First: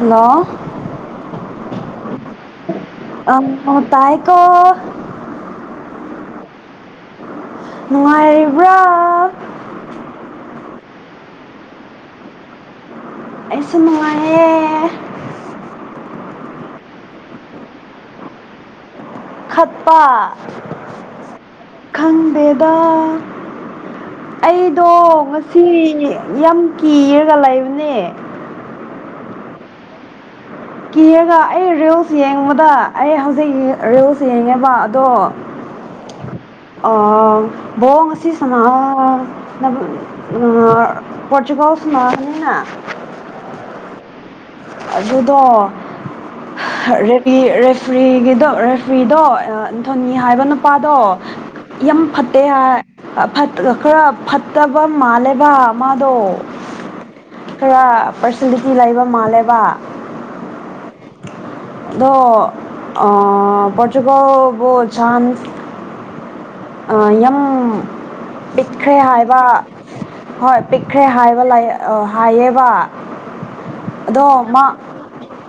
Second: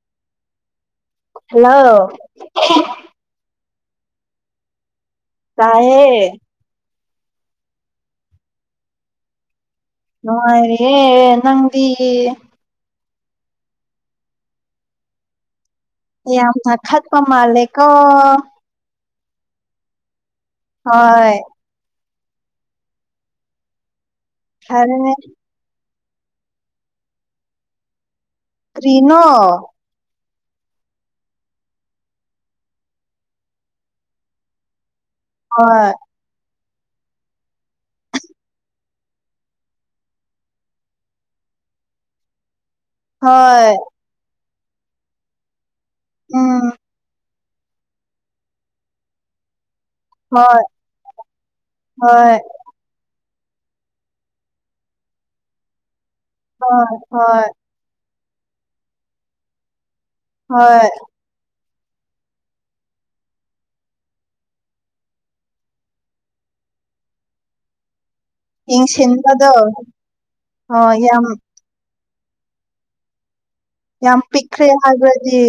ꯅ ꯍꯜꯂꯣ ꯑ ꯇꯥꯏꯀꯣ ꯀꯑꯦ ꯅꯨꯡꯉꯥꯏꯔꯤꯕ꯭ꯔꯥ ꯅꯨꯡꯉꯥꯏꯔꯤꯦ ꯅꯪꯗꯤ ꯑ ꯃꯉꯅꯦ ꯌꯥꯝꯅ ꯈꯠꯄ ꯃꯥꯂꯦꯀꯣ ꯈꯄ ꯍꯣꯏ ꯈꯪꯗꯦꯗ ꯑꯩꯗꯣ ꯐꯔꯦꯅꯦ ꯉꯁꯤ ꯌꯥꯝ ꯀꯤꯔꯒ ꯂꯩꯕꯅꯦ ꯔꯅꯥꯣ ꯀꯤꯔꯒ ꯑꯩ ꯔꯤꯜꯁ ꯌꯦꯡꯕꯗ ꯑꯩ ꯍꯧꯖꯤꯛ ꯔꯤꯜꯁ ꯌꯦꯡꯉꯦꯕ ꯗꯣ ꯍꯣꯏ ꯕꯡ ꯉ ꯑꯁꯤ ꯁ ꯄꯣꯔꯆꯨꯒꯜ ꯀꯣꯁꯅꯉꯅꯤꯅꯅꯥ ꯍꯣꯏ ꯑꯗꯨꯗ ꯎꯝ ꯔꯦꯠ ꯔꯦꯐ꯭ꯔꯤꯒꯤꯗꯣ ꯔꯦꯐ꯭ꯔꯤꯗꯣ ꯁꯣꯅꯤ ꯍꯥꯏꯕ ꯍꯣꯏ ꯅꯨꯄꯥꯗꯣ ꯌꯥꯝ ꯍꯣꯏ ꯐꯠꯇꯦ ꯍꯥꯏ ꯈꯔ ꯐꯠꯇꯕ ꯃꯥꯜꯂꯦꯕ ꯃꯥꯗꯣ ꯍꯣꯏ ꯍꯣꯏ ꯈꯔ ꯄꯔꯁꯅꯦꯂꯤꯇꯤ ꯂꯩꯕ ꯃꯥꯜꯂꯦꯕ ꯍꯣꯏ ꯑ ꯄꯇꯨꯀꯥꯎꯕꯨ ꯁꯥꯟ ꯌ ꯄꯤꯛꯈ꯭ꯔꯦ ꯌꯦꯡꯁꯤꯟꯕꯗꯣ ꯍꯥꯏꯕ ꯍꯣꯏ ꯑꯣ ꯄꯤꯛꯈ꯭ꯔꯦ ꯌꯥꯝ ꯍꯥꯏꯕ ꯂꯥꯏ ꯑ ꯍꯥꯏꯕ ꯌꯥꯝ ꯄꯤꯛꯈ꯭ꯔꯦ ꯍꯥꯏꯕ꯭ꯔꯗꯤ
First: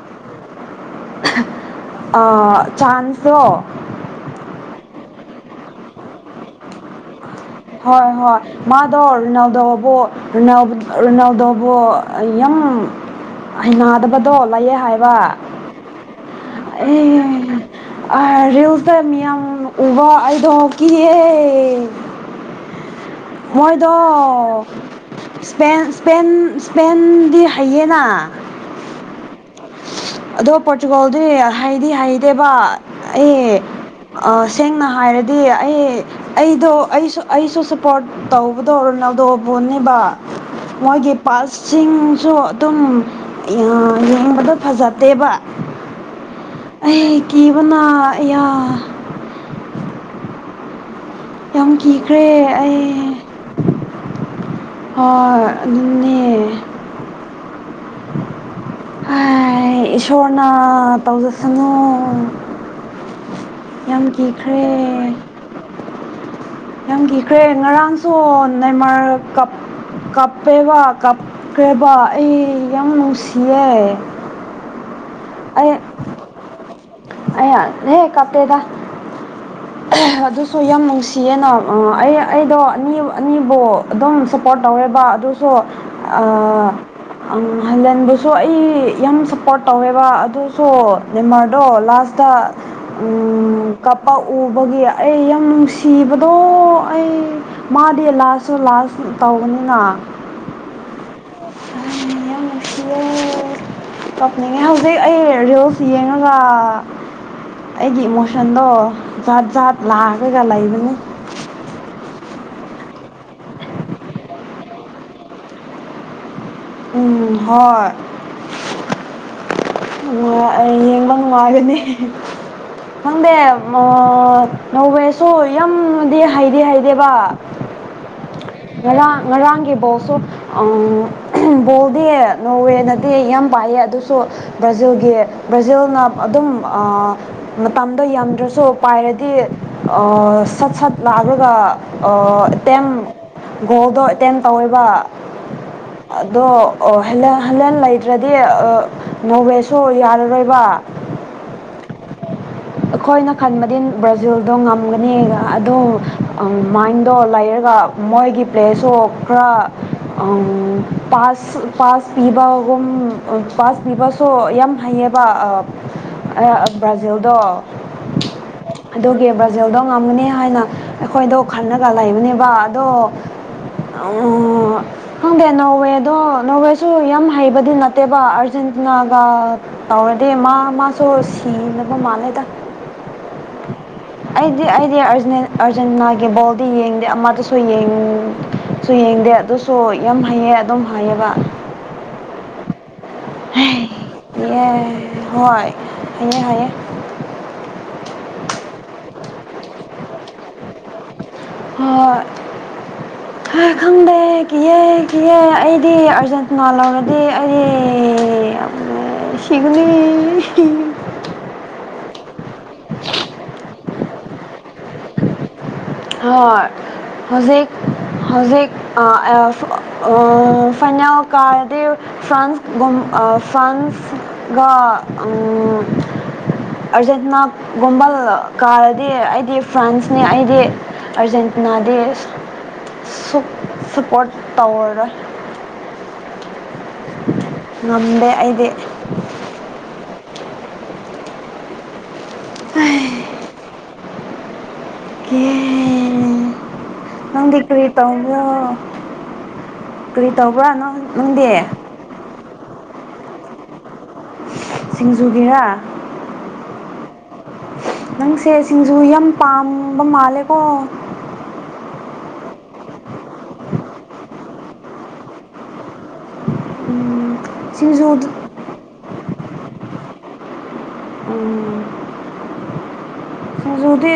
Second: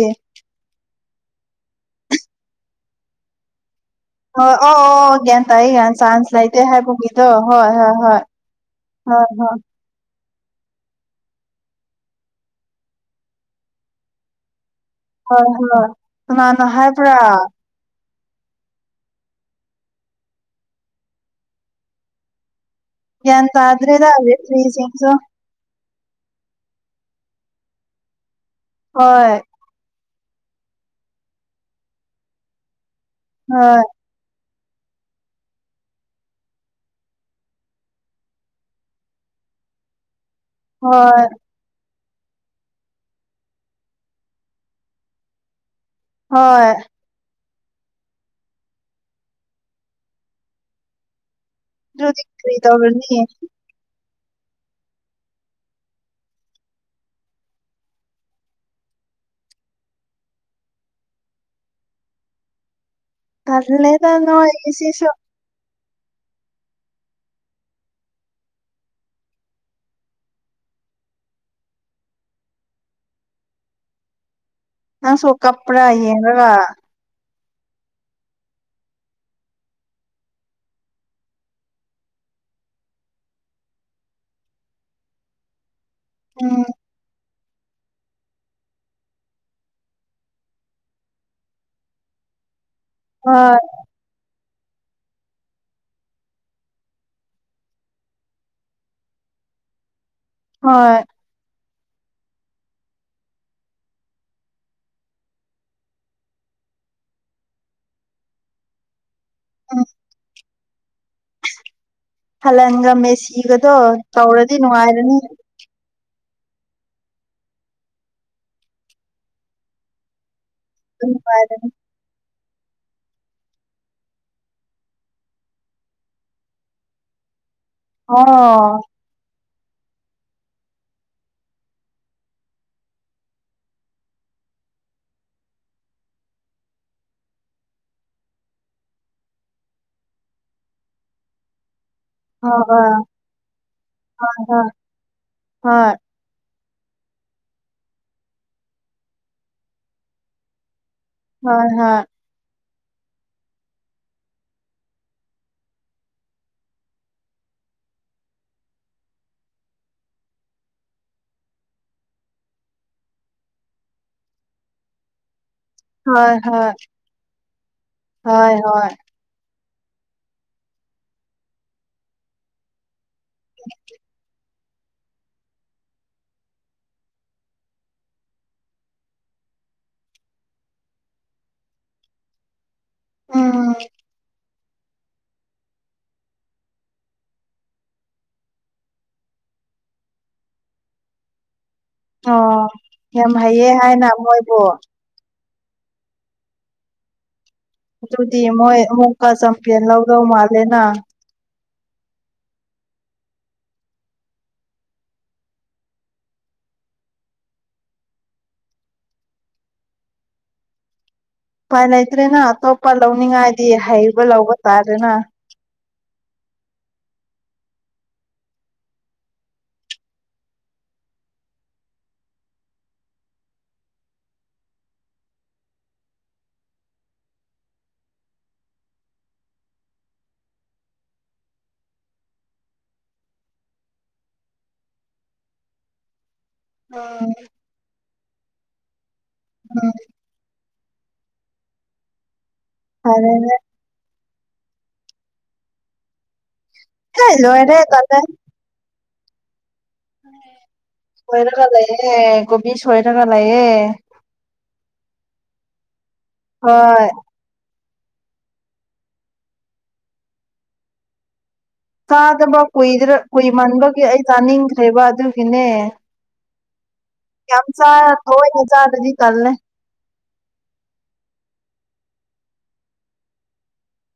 ꯑ ꯆꯥꯟꯁꯣ ꯑꯣ ꯑꯣ ꯑꯣ ꯒꯤ ꯇ ꯑꯩ ꯌꯥ ꯆꯥꯟꯁ ꯂꯩꯇꯦ ꯍꯥꯏꯕꯒꯤ ꯍꯣꯏ ꯍꯣꯏ ꯃꯥꯗ ꯍꯣꯏ ꯍꯣꯏ ꯑꯣꯅꯥꯎꯗꯕꯣ ꯔꯔꯤꯅꯥꯎꯗꯕꯨ ꯌꯥꯝ ꯍꯩꯅꯗꯕꯗꯣ ꯂꯩꯌꯦꯦ ꯍꯥꯏ ꯋꯥ ꯍꯣꯏ ꯍꯣꯏ ꯀꯅꯥꯅ ꯑꯦ ꯍꯥꯏꯕ꯭ꯔꯥ ꯑꯦꯜꯇ ꯃꯤꯌꯥꯝ ꯎꯕ ꯑꯩꯗ ꯀꯦ ꯒ꯭ꯌꯥꯟ ꯍꯣꯏꯗ ꯇꯥꯗ꯭ꯔꯦꯗ ꯔꯦꯐ꯭ꯔꯤꯁꯤꯡꯁꯨ ꯁꯄꯦꯟ ꯏꯁꯄꯦꯟ ꯏꯁꯄꯦꯟꯗꯤ ꯍꯩꯌꯦꯅꯥ ꯍꯣꯏ ꯑꯗꯣ ꯄꯣꯔꯇꯨꯒꯥꯜꯗꯤ ꯍꯥꯏꯗꯤ ꯍꯥꯏꯗꯦꯕ ꯍꯣꯏ ꯑꯩ ꯁꯦꯡꯅ ꯍꯥꯏꯔꯗꯤ ꯑꯩ ꯑꯩꯗꯣ ꯑꯩꯁꯨ ꯑꯩꯁꯨ ꯁꯞꯄꯣꯔꯠ ꯇꯧꯧꯕꯗꯧꯔ ꯅꯗꯣꯕꯨ ꯄꯨꯣꯅꯤꯕ ꯃꯣꯏꯒꯤ ꯍꯣꯏ ꯄꯥꯁꯁꯤꯡꯁꯨ ꯑꯗꯨꯝ ꯌꯦꯡꯕꯗ ꯐꯖꯗꯦꯕ ꯍꯣꯏ ꯀꯕꯅꯥ ꯌꯥ ꯌꯥꯝ ꯑꯗꯨꯗꯤ ꯀꯤꯈ꯭ꯔꯦ ꯀꯔꯤ ꯑꯩ ꯇꯧꯔꯅꯤ ꯍ ꯅꯅꯦ ꯏꯁꯣꯔꯅ ꯇꯧꯖꯁꯅꯨ ꯌꯥꯝ ꯇꯜꯂꯦꯗ ꯀꯤꯈ꯭ꯔꯦ ꯅꯣꯏꯒꯤꯁꯤꯁꯨ ꯌꯥꯝ ꯀꯤꯈ꯭ꯔꯦ ꯉꯔꯥꯡꯁꯨ ꯅꯏꯃꯥꯔ ꯀꯞ ꯀꯞꯄꯦꯕ ꯀꯞꯄꯦꯕ ꯑꯩ ꯌꯥꯝ ꯅꯨꯡꯁꯤꯌꯦꯦ ꯑ ꯁꯣ ꯀꯄꯔꯌꯦꯕ ꯑꯩꯍꯍ ꯀꯥꯞꯄꯦꯗ ꯑꯗꯨꯁꯨ ꯌꯥꯝ ꯅꯨꯡꯁꯤ ꯆꯅ ꯑꯩ ꯑꯩꯗꯣ ꯑꯅꯤ ꯑꯅꯤꯕꯨ ꯑꯗꯨꯝ ꯁꯞꯄꯣꯔꯠ ꯇꯧꯋꯦꯕ ꯑꯗꯨꯁꯨ ꯎꯝ ꯑ ꯍꯂꯦꯟꯕꯨꯁꯨ ꯑꯩ ꯌꯥꯝ ꯁꯞꯄꯣꯔꯠ ꯇꯧꯋꯦꯕ ꯑꯗꯨꯁꯨ ꯦꯃꯔꯗꯣ ꯂꯥꯁꯇ ꯎ ꯍꯣꯏ ꯀꯞꯄ ꯎꯕꯒꯤ ꯑꯩ ꯌꯥꯝ ꯅꯨꯡꯁꯤ ꯁꯤꯕꯗꯣ ꯑꯩ ꯃꯥꯗꯤ ꯂꯥꯁꯁꯨ ꯂꯥꯁ ꯇꯧꯕꯅꯤꯅ ꯍꯣꯏ ꯑ ꯃ ꯀꯞꯅꯤꯡꯉꯦ ꯍꯧꯖꯤꯛ ꯑꯩ ꯔꯤꯜꯁ ꯌꯦꯡꯉꯒ ꯑꯩꯒꯤ ꯏꯃꯣꯁꯟꯗꯣ ꯖꯥꯠ ꯖꯥꯠ ꯎꯝ ꯂꯥꯛꯑꯒꯒ ꯂꯩꯕꯅꯤ ꯄꯂꯟꯒ ꯃꯦꯁꯤꯒꯗꯣ ꯇꯧꯔꯗꯤ ꯅꯨꯡꯉꯥꯏꯔꯅꯤ ꯎꯝ ꯍꯣꯏ ꯌꯦꯡꯕ ꯅꯨꯡꯉꯥꯏꯔꯅꯤ ꯉꯒꯅꯤ ꯈꯪꯗꯦ ꯅꯧꯧꯕꯦꯁꯨ ꯌꯥꯝꯗꯤ ꯍꯩꯗꯤ ꯍꯩꯗꯦꯕ ꯑꯣ ꯒꯤ ꯣꯁꯨꯣ ꯕꯣꯜꯗꯤ ꯅꯣꯔꯋꯦꯅꯗꯤꯦ ꯌꯥꯝ ꯄꯥꯏꯌꯦ ꯑꯗꯨꯁꯨ ꯕ꯭ꯔꯥꯖꯤꯜꯒꯤ ꯕ꯭ꯔꯥꯖꯤꯜꯅ ꯑꯗꯨꯝ ꯃꯇꯝꯗꯣ ꯌꯥꯝꯝꯗ꯭ꯔꯁꯨ ꯄꯥꯏꯔꯗꯤ ꯁꯠ ꯁꯠ ꯂꯥꯛ ꯑꯗꯨꯒ ꯍꯣꯏ ꯑꯦꯇꯦꯝ ꯒꯣꯜꯗꯣ ꯑꯦꯇꯦꯝ ꯍꯣꯏ ꯇꯧꯋꯕ ꯍꯣꯏ ꯑꯗꯣ ꯍꯟꯂꯦꯟ ꯂꯩꯇ꯭ꯔꯗꯤ ꯅꯣꯋꯦꯁꯨ ꯌꯥꯔꯔꯣꯏꯕ ꯍ ꯍ ꯑꯩꯈꯣꯏꯅ ꯈꯟꯕꯗꯤ ꯕ꯭ꯔꯥꯖꯤꯜꯗꯣ ꯉꯝꯒꯅꯤ ꯑꯗꯣ ꯃꯥꯏꯟꯗꯣ ꯂꯥꯏ ꯂꯩꯔꯒ ꯃꯣꯏꯒꯤ ꯄ꯭ꯂꯦꯁꯁꯨ ꯈꯔ ꯄꯥꯁ ꯄꯥꯁ ꯄꯤꯕꯒꯨꯝ ꯄꯥꯁ ꯄꯤꯕꯁꯨ ꯌꯥꯝ ꯍꯩꯌꯦꯕ ꯍꯣꯏ ꯍꯣꯏ ꯕ꯭ꯔꯥꯖꯤꯜꯗꯣ ꯍꯣꯏ ꯍꯣꯏ ꯑꯗꯨꯒꯤ ꯕ꯭ꯔ ꯄꯖꯦꯜꯗꯣ ꯉꯝꯒꯅꯤ ꯍꯥꯏꯅ ꯑꯩꯈꯣꯏꯗꯣ ꯈꯟꯅꯂꯒ ꯂꯩꯕꯅꯦꯕ ꯑꯗꯣ ꯑꯣ ꯍꯒꯦ ꯅꯋꯦ ꯑꯗꯣ ꯅꯣꯔꯋꯦꯁꯨ ꯌꯥꯝ ꯍꯩꯕꯗꯤ ꯅꯠꯇꯦꯕ ꯑꯥꯔꯖꯦꯟꯇꯤꯅꯥꯒ ꯇꯧꯔꯗꯤ ꯃꯥ ꯃꯥꯁꯨ ꯁꯣ ꯁꯤꯅꯕ ꯃꯥꯥꯟꯂꯦꯗ ꯑ ꯑꯩꯗꯤ ꯑꯩꯗꯤ ꯑꯥꯔꯖꯅꯥꯒꯤ ꯕꯣꯜꯗꯤ ꯌꯦꯡꯗꯦ ꯑꯃꯠꯇꯁꯨ ꯌꯦꯡ ꯁꯨ ꯌꯦꯡꯗꯦ ꯑꯗꯨꯁꯨ ꯌꯥꯝ ꯍꯩꯌꯦ ꯑꯗꯨꯝ ꯍꯥꯏꯌꯦꯕ ꯑꯣ ꯌꯥꯝ ꯍꯩꯌꯦ ꯍꯥꯏꯅ ꯃꯣꯏꯕꯨ ꯀꯤꯌꯦ ꯍꯣꯏ ꯍꯦ ꯍꯥꯏꯌꯦꯦ ꯑꯗꯨꯗꯤ ꯃꯣꯏ ꯑꯃꯨꯛꯀ ꯆꯝꯄꯤꯌꯟ ꯂꯧꯗꯧ ꯃꯥꯜꯂꯦꯅ ꯍꯣꯏ ꯐ ꯈꯪꯗꯦ ꯀꯤꯑꯦ ꯀꯤꯑꯦ ꯑꯩꯗꯤ ꯑꯥꯔꯖꯦꯟꯇꯅ ꯂꯧꯔꯗꯤ ꯑꯩ ꯌꯥꯝ ꯁꯤꯒꯅꯤ ꯎꯄꯥꯏ ꯂꯩꯇ꯭ꯔꯦꯅ ꯑꯇꯣꯞꯄ ꯂꯧꯅꯤꯡꯉꯥꯏꯗꯤ ꯍꯩꯕ ꯂꯧꯕ ꯇꯥꯔꯦꯅ ꯍꯣꯏ ꯍꯧꯖꯤꯛ ꯍꯧꯖꯤꯛ ꯐꯥꯏꯅꯥꯜ ꯀꯥꯔꯗꯤ ꯐ꯭ꯔꯥꯟꯁꯒꯨꯝ ꯐ꯭ꯔꯥꯟꯁꯒ ꯑꯔꯖꯦꯟꯇꯤꯅꯥꯒꯨꯝꯕ ꯀꯥꯔꯗꯤ ꯑꯩꯗꯤ ꯐ꯭ꯔꯥꯟꯁꯅꯤ ꯑꯩꯗꯤ ꯑꯔꯖꯦꯟꯇꯤꯅꯥ ꯗꯦꯁ ꯁꯄꯣꯔꯠ ꯇꯋꯥꯔ ꯑꯣ ꯉꯝꯗꯦ ꯑꯩꯗꯤ ꯎꯝ ꯐꯔꯦ ꯍ ꯑꯦ ꯅꯗꯤ ꯂꯣꯏꯔꯦ ꯀ ꯇꯕꯣ ꯁꯣꯏ ꯅꯪꯗꯤ ꯇꯀꯥ ꯂꯩꯑꯌꯦꯦ ꯀꯣꯕꯤ ꯁꯣꯏ ꯇꯀꯥ ꯂꯑꯌꯦꯦ ꯁꯤꯡꯖꯨꯒꯤꯔꯥ ꯍ ꯅꯪ ꯁꯦꯁꯤꯡꯖ ꯌꯥꯝ ꯄꯥꯝꯕ ꯃꯥꯜꯂꯦꯀꯣ ꯆꯥꯗꯕ ꯀꯨꯏꯗ꯭ꯔ ꯁꯤꯅꯦ ꯀ ꯆꯥ ꯁꯤꯡꯖꯨ ꯊꯣꯛꯣꯏ ꯅ ꯆꯥ ꯑꯗꯨꯖꯤ ꯀꯂ ꯎꯝ ꯖꯗꯤ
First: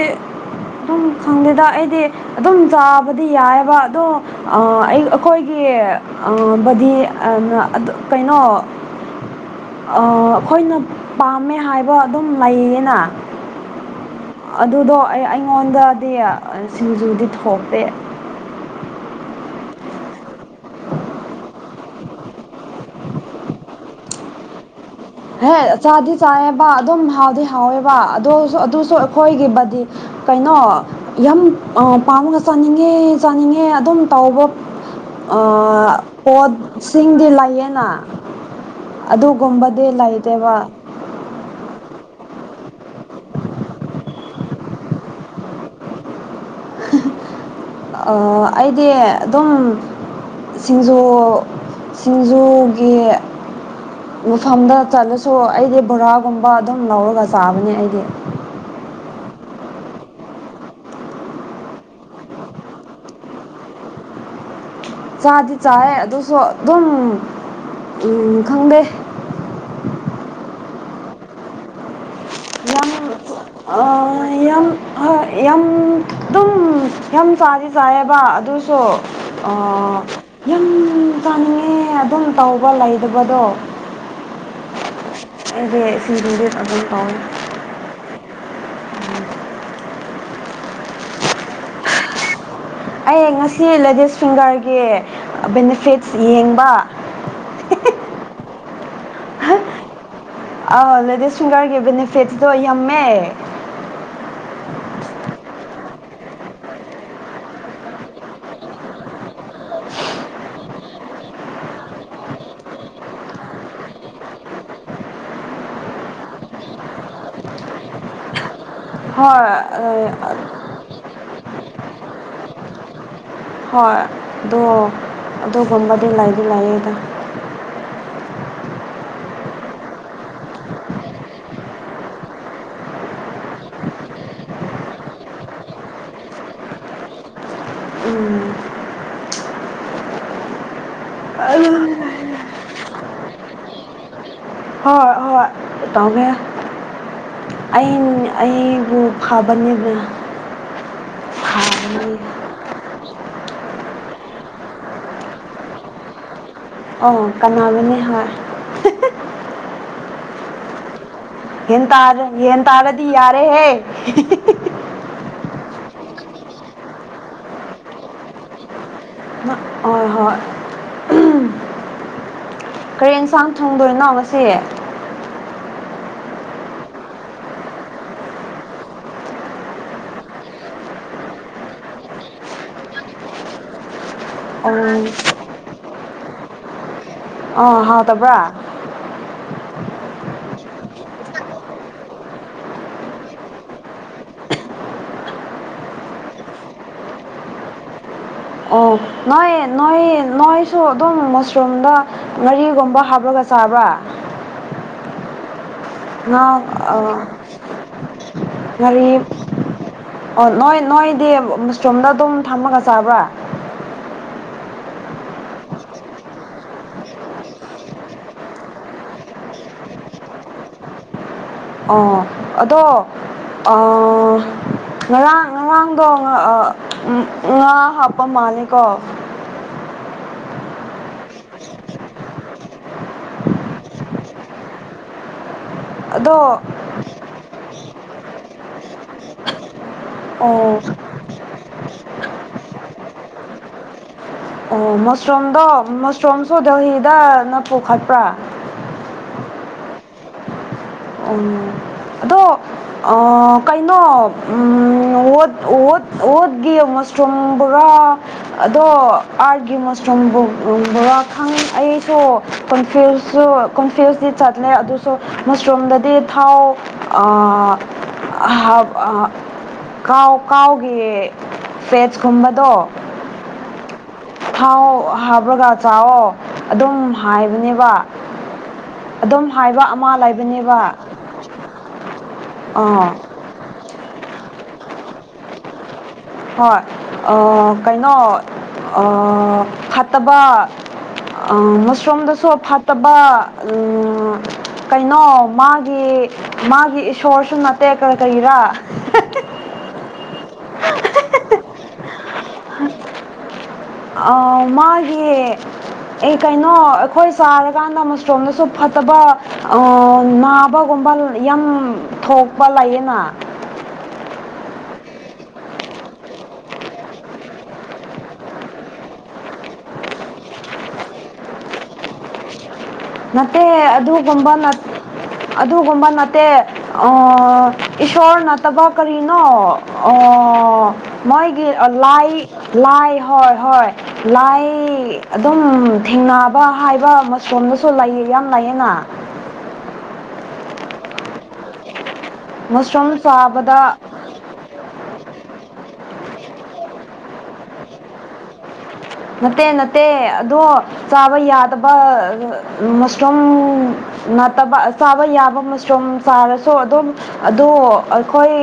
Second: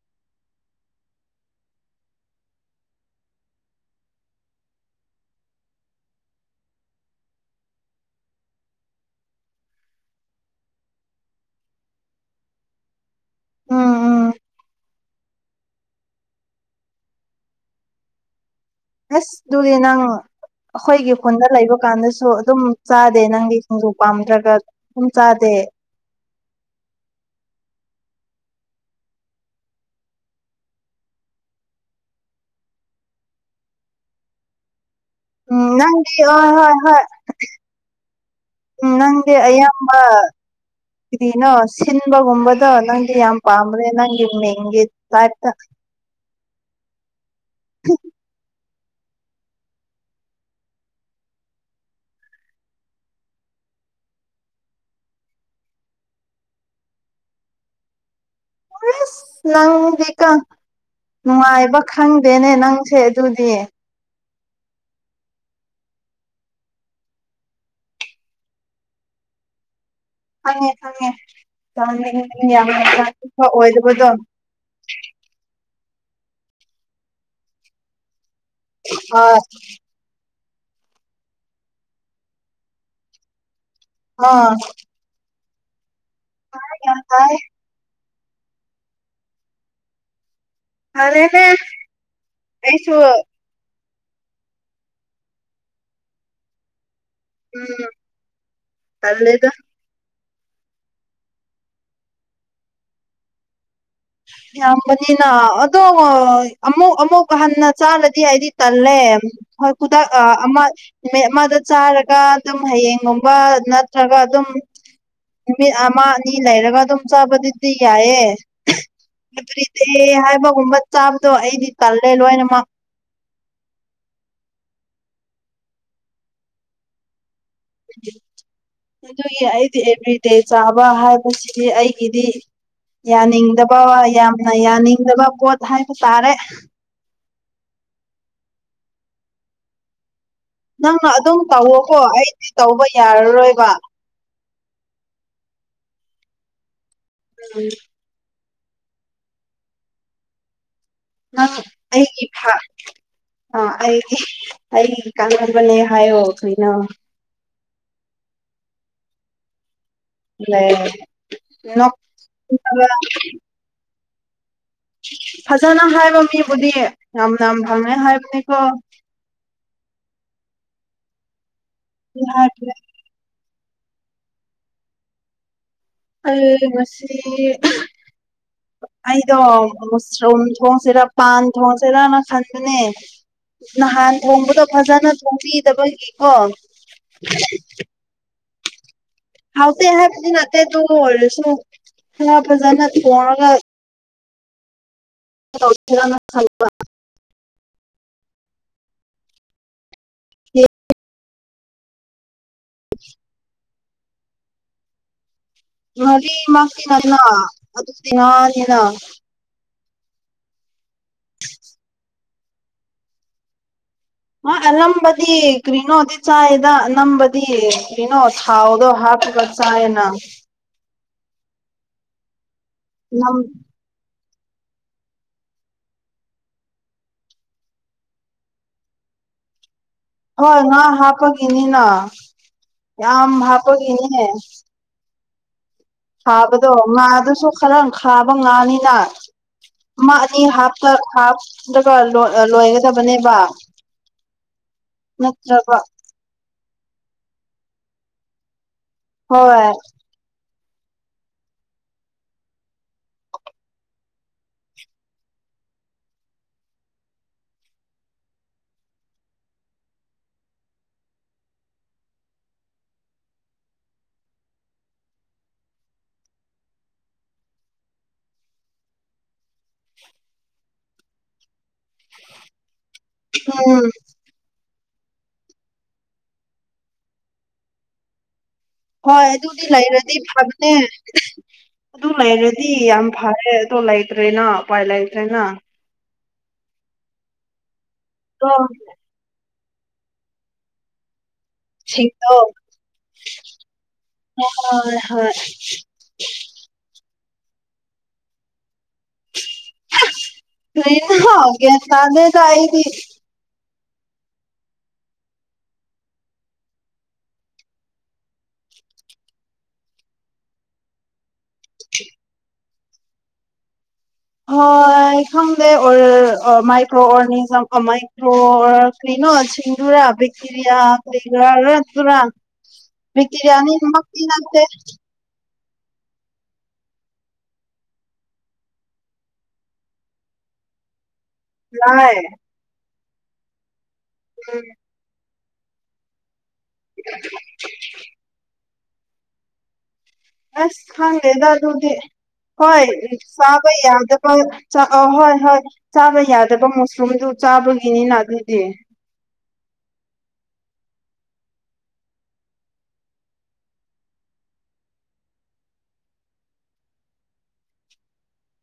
ꯑꯗꯨꯝ ꯈꯪꯗꯦꯗ ꯑꯩꯗꯤ ꯑꯗꯨꯝ ꯆꯥꯕꯗꯤ ꯌꯥꯏꯑꯕ ꯑꯗꯣ ꯑꯩꯈꯣꯏꯒꯤ ꯕꯗꯤ ꯀꯩꯅꯣ ꯑꯩꯈꯣꯏꯅ ꯄꯥꯝꯃꯦ ꯍꯥꯏꯕ ꯑꯗꯨꯝ ꯂꯩꯌꯦꯅ ꯎꯝ ꯎꯝ ꯑꯗꯨꯗꯣ ꯑꯩ ꯑꯩꯉꯣꯟꯗꯗꯤ ꯁꯤꯡꯖꯨꯗꯤ ꯊꯣꯛꯇꯦ ꯑꯁ ꯗꯔꯤꯅꯉ ꯑꯩꯈꯣꯏꯒꯤ ꯈꯨꯟꯗ ꯂꯩꯕ ꯀꯥꯟꯗꯁꯨ ꯑꯗꯨꯝ ꯆꯥꯗꯦ ꯅꯪꯒꯤ ꯈꯣꯡꯖꯨ ꯄꯥꯝꯗ꯭ꯔꯒ ꯑꯗꯨꯝ ꯍꯦ ꯆꯥꯗꯦ ꯆꯗꯤ ꯆꯥꯏꯑꯕ ꯑꯗꯨꯝ ꯍꯥꯎꯗꯤ ꯍꯥꯎꯋꯦꯕ ꯑꯗꯨꯁꯨ ꯑꯗꯨꯁꯨ ꯑꯩꯈꯣꯏꯒꯤꯕꯨꯗꯤ ꯀꯩꯅꯣ ꯌꯥꯝ ꯄꯥꯝꯅ ꯆꯥꯅꯤꯡꯉꯦ ꯆꯥꯅꯤꯡꯉꯦ ꯑꯗꯨꯝ ꯇꯥꯎꯕ ꯎꯝ ꯅꯪꯗꯤ ꯍꯣꯏ ꯍꯣꯏ ꯍꯣꯏ ꯄꯣꯠꯁꯤꯡꯗꯤ ꯂꯩꯌꯦꯅ ꯎꯝ ꯅꯪꯗꯤ ꯑꯗꯨꯒꯨꯝꯕ ꯗ ꯑꯌꯥꯝꯕ ꯂꯥꯏꯗ ꯋꯥ ꯏꯕꯒꯨꯝꯝꯕꯗ ꯅꯪ ꯌꯥꯝ ꯄꯥꯝꯕ꯭ꯔꯦ ꯅꯪ ꯏ ꯍꯦ ꯇꯥꯏꯇ ꯑꯩꯗꯤ ꯑꯗꯨꯝ ꯁꯤꯡꯖꯣ ꯁꯤꯡꯖꯒꯤꯦ ꯃꯐꯝꯗ ꯆꯠꯂꯁꯨ ꯑꯩꯗꯤ ꯕꯣꯔꯥꯒꯨꯝꯕ ꯑꯗꯨꯝ ꯂꯧꯔꯒ ꯆꯥꯕꯅꯦ ꯑꯩꯗꯤ ꯄꯨ ꯅꯪꯀ ꯅꯨꯡꯉꯥꯏꯕ ꯈꯪꯗꯦꯅꯦ ꯅꯪꯁꯦ ꯑꯗꯨꯗꯤꯌꯦ ꯆꯥꯗꯤ ꯆꯥꯏ ꯑꯗꯨꯁꯨ ꯑꯗꯨꯝ ꯎꯝ ꯈꯪꯗꯦ [inaudible] ꯐꯉꯦ ꯊꯉꯦ ꯆꯥꯡ ꯌ ꯌꯝ ꯍ ꯌꯗꯝ ꯑꯗꯨꯝ ꯌꯥꯝ ꯆꯥꯗꯤ ꯆꯥꯏꯌꯦꯕ ꯑꯗꯨꯁꯨ ꯑꯥ ꯌꯥꯝ ꯆꯥꯅꯤꯡꯉꯦ ꯑꯗꯨꯝ ꯇꯧꯕ ꯂꯩꯇꯕꯗꯣ ꯑꯥ ꯗ ꯁꯤꯔꯔꯦꯗ ꯌꯥꯝ ꯄꯥꯎ ꯐꯩ ꯑꯔꯦꯅꯦ ꯑꯩ ꯉꯁꯤ ꯂꯦꯗꯤꯁ ꯐꯤꯡꯒꯔꯒꯤ ꯕꯦꯅꯤꯐꯤꯠꯁ ꯌꯦꯡꯕ ꯎꯝ ꯀꯂꯦꯗ ꯑ ꯂꯦꯗꯤꯁ ꯐꯤꯡꯒꯔꯒꯤ ꯕꯦꯅꯤꯐꯤꯠꯗꯣ ꯌꯥꯝꯃꯦ ꯌꯥꯝꯕꯅꯤꯅ ꯑꯗꯣ ꯑꯃꯨꯛ ꯑꯃꯨꯛ ꯍꯟꯅ ꯆꯥꯂꯗꯤ ꯍꯥꯏꯗꯤ ꯇꯜꯂꯦ ꯍꯣꯏ ꯈꯨꯗꯛ ꯑꯃ ꯅꯨꯃꯤꯠ ꯑꯃꯗ ꯆꯥꯔꯒ ꯑꯗꯨꯝ ꯍꯌꯦꯡꯒꯨꯝꯕ ꯅꯠꯇ꯭ꯔꯒ ꯑꯗꯨꯝ [unintelligible] ꯅꯨꯃꯤꯠ ꯑꯃ ꯑꯅꯤ ꯂꯩꯔꯒ ꯑꯗꯨꯝ ꯆꯥꯕꯗꯨꯗꯤ ꯌꯥꯏꯑꯦ ꯍꯣꯏ ꯑꯗꯨꯔꯤ ꯍꯥꯏꯕꯒꯨꯝꯕ ꯆꯥꯕꯗꯣ ꯑꯩꯗꯤ ꯀꯜꯂꯦ ꯂꯣꯏꯅꯃꯛ ꯍꯣꯏ ꯑꯗ ꯑꯗꯨꯗ ꯉꯝꯕꯥꯗꯤ ꯂꯥꯏꯗ ꯂꯥꯏꯌꯦꯗ ꯑꯗꯨ ꯑꯗꯨꯒꯤ ꯑꯩꯗꯤ ꯑꯦꯚ꯭ꯔꯤꯗꯦ ꯆꯥꯕ ꯍꯥꯏꯕꯁꯤꯗꯤ ꯑꯩꯒꯤꯗꯤ ꯌꯥꯅꯤꯡꯗꯕ ꯌꯥꯝꯅ ꯌꯥꯅꯤꯡꯗꯕ ꯄꯣꯠ ꯍꯥꯏꯕ ꯇꯥꯔꯦ ꯎꯝ ꯅꯪꯅ ꯑꯗꯨꯝ ꯇꯧꯋꯣꯀꯣ ꯑꯩꯗꯤ ꯇꯧꯕ ꯌꯥꯔꯔꯣꯏꯕ ꯍꯣꯏ ꯍꯣꯏ ꯇꯧꯒꯦ ꯎꯝ ꯑ ꯑꯩꯕꯨ ꯐꯕꯅꯤꯗꯅ ꯑ ꯑꯩꯒꯤ ꯏꯥ ꯑ ꯑꯩ ꯑꯩ ꯀꯥꯟꯈꯕꯅꯦ ꯍꯥꯏꯌꯣ ꯊꯣꯏꯅ ꯀꯅꯥꯅꯕꯅꯤ ꯍꯣꯏ ꯂꯩ ꯍ ꯇꯥꯔ ꯌꯦꯟ ꯇꯥꯔꯗꯤ ꯌꯥꯔꯦ ꯍꯦ ꯐꯖꯅ ꯍꯥꯏꯕ ꯃꯤꯕꯨꯗꯤ ꯌꯥꯝꯅ ꯐꯪꯉꯦ ꯍꯥꯏꯕꯅꯤꯀꯣ ꯍꯣꯏ ꯍꯣꯏ ꯌꯥ ꯊꯪꯗꯣꯏꯅꯣ ꯉꯁꯦ ꯑ ꯃꯁꯤ ꯑꯩꯗꯣ ꯃꯁꯔꯨꯝ ꯊꯣꯡꯁꯤꯔꯥ ꯄꯥꯟ ꯊꯣꯡꯁꯤꯔꯅ ꯈꯟꯕꯅꯦ ꯅꯍꯥꯟ ꯊꯣꯡꯕꯗꯣ ꯑꯣ ꯐꯖꯅ ꯊꯣꯡꯕꯤꯗꯕꯒꯤꯀꯣ ꯑꯣ ꯍꯥꯎ ꯇꯕ꯭ꯔꯥ ꯍꯥꯎꯇ ꯍꯥꯏꯕꯗꯤ ꯅꯇꯩꯗꯨꯣ ꯑꯣꯏꯔꯁꯨ ꯈꯔ ꯐꯖꯅ ꯊꯣꯡꯉꯒ ꯅ ꯊꯪꯕ ꯑꯣ ꯅꯣꯏ ꯅꯣꯏ ꯅꯣꯏꯁꯨ ꯑꯗꯨꯝ ꯃꯁꯔꯨꯝꯗ ꯉꯥꯔꯤꯒꯨꯝꯕ ꯍꯥꯞꯄ꯭ꯔꯒ ꯆꯥꯕ꯭ꯔꯥ ꯉ ꯉꯥꯔꯤꯃꯛꯇꯤ ꯅꯠꯇꯅ ꯑꯗꯨꯗꯤ ꯉꯥꯅꯤꯅ ꯉꯔꯤ ꯑꯣ ꯅꯣꯏ ꯅꯣꯏꯗꯤ ꯃꯨꯁꯔꯨꯝꯗ ꯑꯗꯨꯝ ꯊꯝꯃꯒ ꯆꯥꯕ꯭ꯔꯥ ꯑꯂꯕꯗꯤ ꯀ꯭ꯔꯤꯅꯣꯗꯤ ꯆ ꯌꯦꯗ ꯑꯝꯕꯗꯤ ꯀꯩꯅꯣ ꯊꯥꯎꯗꯣ ꯍꯥꯞꯄꯒ ꯆꯥꯏꯅ ꯑ ꯑꯗꯣ ꯅꯝ ꯑ ꯉꯔꯥꯡ ꯉꯔꯥꯡꯗꯣ ꯉ ꯉꯥ ꯍꯥꯞꯄ ꯃꯥꯜꯂꯦꯀꯣ [unintelligible] ꯍꯣꯏ ꯉꯥ ꯍꯥꯞꯄꯒꯤꯅꯤꯅ ꯌꯥꯝ ꯍꯥꯞꯄꯒꯤꯅꯦ ꯑꯗꯣ ꯊꯥꯕꯗꯣ ꯉꯥꯗꯨꯁꯨ ꯈꯔ ꯈꯥꯕ ꯉꯥꯅꯤꯅ ꯑꯃ ꯑꯅꯤ ꯑꯣ ꯍꯥꯞꯇ ꯍꯥꯞꯂꯒ ꯂꯣꯏꯒꯗꯕꯅꯦꯕ ꯑꯣ ꯃꯁꯔꯨꯝꯗꯣ ꯅꯠꯇ꯭ꯔꯕ ꯃꯁꯔꯨꯝꯁꯨ ꯗꯦꯜꯍꯤꯗꯅ ꯄꯨꯈꯠꯄ꯭ꯔꯥ ꯍꯣꯏ ꯎ ꯑꯗꯣ ꯀꯩꯅꯣꯠꯠ ꯑꯣꯠꯈꯤ ꯑꯃ ꯃꯣꯁꯇ꯭ꯔꯨꯝ ꯕꯣꯔꯥ ꯑꯗꯣ ꯑꯥꯔꯒꯤ ꯃꯣꯁꯇ꯭ꯔꯨꯝ ꯕꯣꯔꯥ ꯈꯪ ꯑꯩ ꯀꯐ꯭ꯁ ꯀꯣꯟꯐ꯭ꯌꯨꯁ ꯆꯠꯂ ꯑꯗꯨꯁꯨ ꯁꯣꯝꯗꯗꯤ ꯊꯥꯎ ꯀꯥꯎ ꯀꯥꯎꯒꯤ ꯄꯦꯠꯁ ꯀꯨꯝꯕꯗꯣ ꯎꯝ ꯊꯥꯎ ꯍꯥꯕ꯭ꯔꯒ ꯆꯥꯛꯑꯣ ꯑꯗꯨꯝ ꯍꯥꯏꯕꯅꯦꯕ ꯍꯣꯏ ꯑꯗꯨꯝ ꯑꯗꯨꯗꯤ ꯍꯥꯏꯕ ꯑꯃ ꯂꯩꯔꯗꯤ ꯐꯕꯅꯦ ꯂꯩꯕꯅꯦꯕ ꯑꯗꯨ ꯂꯩꯔꯗꯤ ꯌꯥꯝ ꯑꯥ ꯐꯔꯦ ꯑꯣ ꯂꯩꯇ꯭ꯔꯦꯅ ꯎꯄꯥꯏ ꯂꯩꯇ꯭ꯔꯦꯅ ꯍꯣꯏ ꯀꯩꯅꯣ ꯐꯠꯇꯕ ꯁꯤꯡꯗꯣ ꯃꯁꯔꯨꯝꯗꯁꯨ ꯐꯠꯇꯕ ꯍꯣꯏ ꯀꯩꯅꯣ ꯍꯣꯏ ꯃꯥꯒꯤ ꯃꯥꯒꯤ ꯏꯁꯣꯔ ꯁꯨꯝ ꯅꯠꯇꯦꯀ ꯀꯩꯔꯥ ꯇꯔꯤꯅ ꯍꯧꯒꯦ ꯇꯗꯗꯏꯗꯤ ꯃꯥꯒꯤ ꯑꯦ ꯀꯩꯅꯣ ꯑꯩꯈꯣꯏ ꯆꯥꯔꯀꯥꯟꯗ ꯃꯁꯔꯣꯝꯗꯁꯨ ꯐ ꯐꯠꯇꯕ ꯅꯥꯕꯒꯨꯝꯕ ꯌꯥꯝ ꯊꯣꯛꯄ ꯂꯥꯛꯌꯦꯅ [unintelligible] ꯍꯣꯏ ꯈꯪꯗꯦ ꯑꯣ ꯃꯥꯏꯀ꯭ꯔꯣ ꯑꯣꯔꯅꯤꯖꯝ ꯃꯥꯏꯀ꯭ꯔꯣ ꯀ꯭ꯔꯤꯅꯣ ꯆꯦꯡꯗꯨꯔꯥ ꯕꯦꯛꯇꯦꯔꯤꯌꯥ ꯀꯒ ꯔꯄꯨꯔꯥ ꯚꯦꯛꯇꯤꯔꯤꯌꯥ ꯅꯠꯇꯦ ꯑꯅꯤꯃꯛꯇꯤ ꯑꯗꯨꯒꯨꯝꯕ ꯅꯠꯇꯦ ꯅꯠ ꯑꯗꯨꯒꯨꯝꯕ ꯅꯠꯇꯦ ꯑ ꯏꯁꯣꯔ ꯅꯠꯇꯕ ꯀꯔꯤꯅꯣ ꯑ ꯑꯣ ꯃꯣꯏꯒꯤ ꯂꯥꯏ ꯂꯥꯏ ꯍꯣꯏ ꯍꯣꯏ ꯎꯝ ꯂꯥꯏ ꯑꯗꯨꯝ ꯊꯦꯡꯅꯕ ꯍꯥꯏꯕ ꯃꯁꯣꯝꯗꯁꯨ ꯂꯩꯌꯦ ꯌꯥꯝ ꯂꯩꯌꯦꯅ ꯑꯁ ꯈꯪꯗꯦꯗ ꯑꯗꯨꯗꯤ ꯍꯣꯏ ꯎ ꯃꯁꯔꯨꯝ ꯆꯥꯕ ꯆꯥꯕꯗ ꯌꯥꯗꯕ ꯆꯥ ꯍꯣꯏ ꯍꯣꯏ ꯆꯥꯕ ꯌꯥꯗꯕ ꯃꯨꯁꯔꯨꯝꯗꯨ ꯆꯥꯕꯒꯤꯅꯤꯅ ꯑꯗꯨꯗꯤ ꯅꯠꯇꯦ ꯅꯠꯇꯦ ꯑꯗꯣ ꯆꯥꯕ ꯌꯥꯗꯕ ꯃꯁꯔꯨꯝ ꯅꯠꯇꯕ ꯆꯥꯕ ꯌꯥꯕ ꯃꯁ꯭ꯔꯨꯝ ꯆꯥꯔꯁꯨ ꯑꯗꯨꯝ ꯑꯗꯣ ꯑꯩꯈꯣꯏ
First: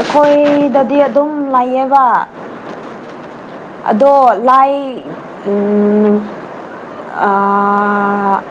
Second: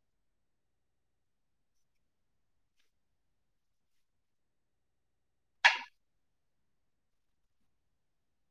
ꯑꯩꯈꯣꯏꯗꯗꯤ ꯑꯗꯨꯝ ꯂꯩꯌꯦꯕ ꯑꯗꯣ ꯂꯥꯏ ꯎꯝ ꯑꯥ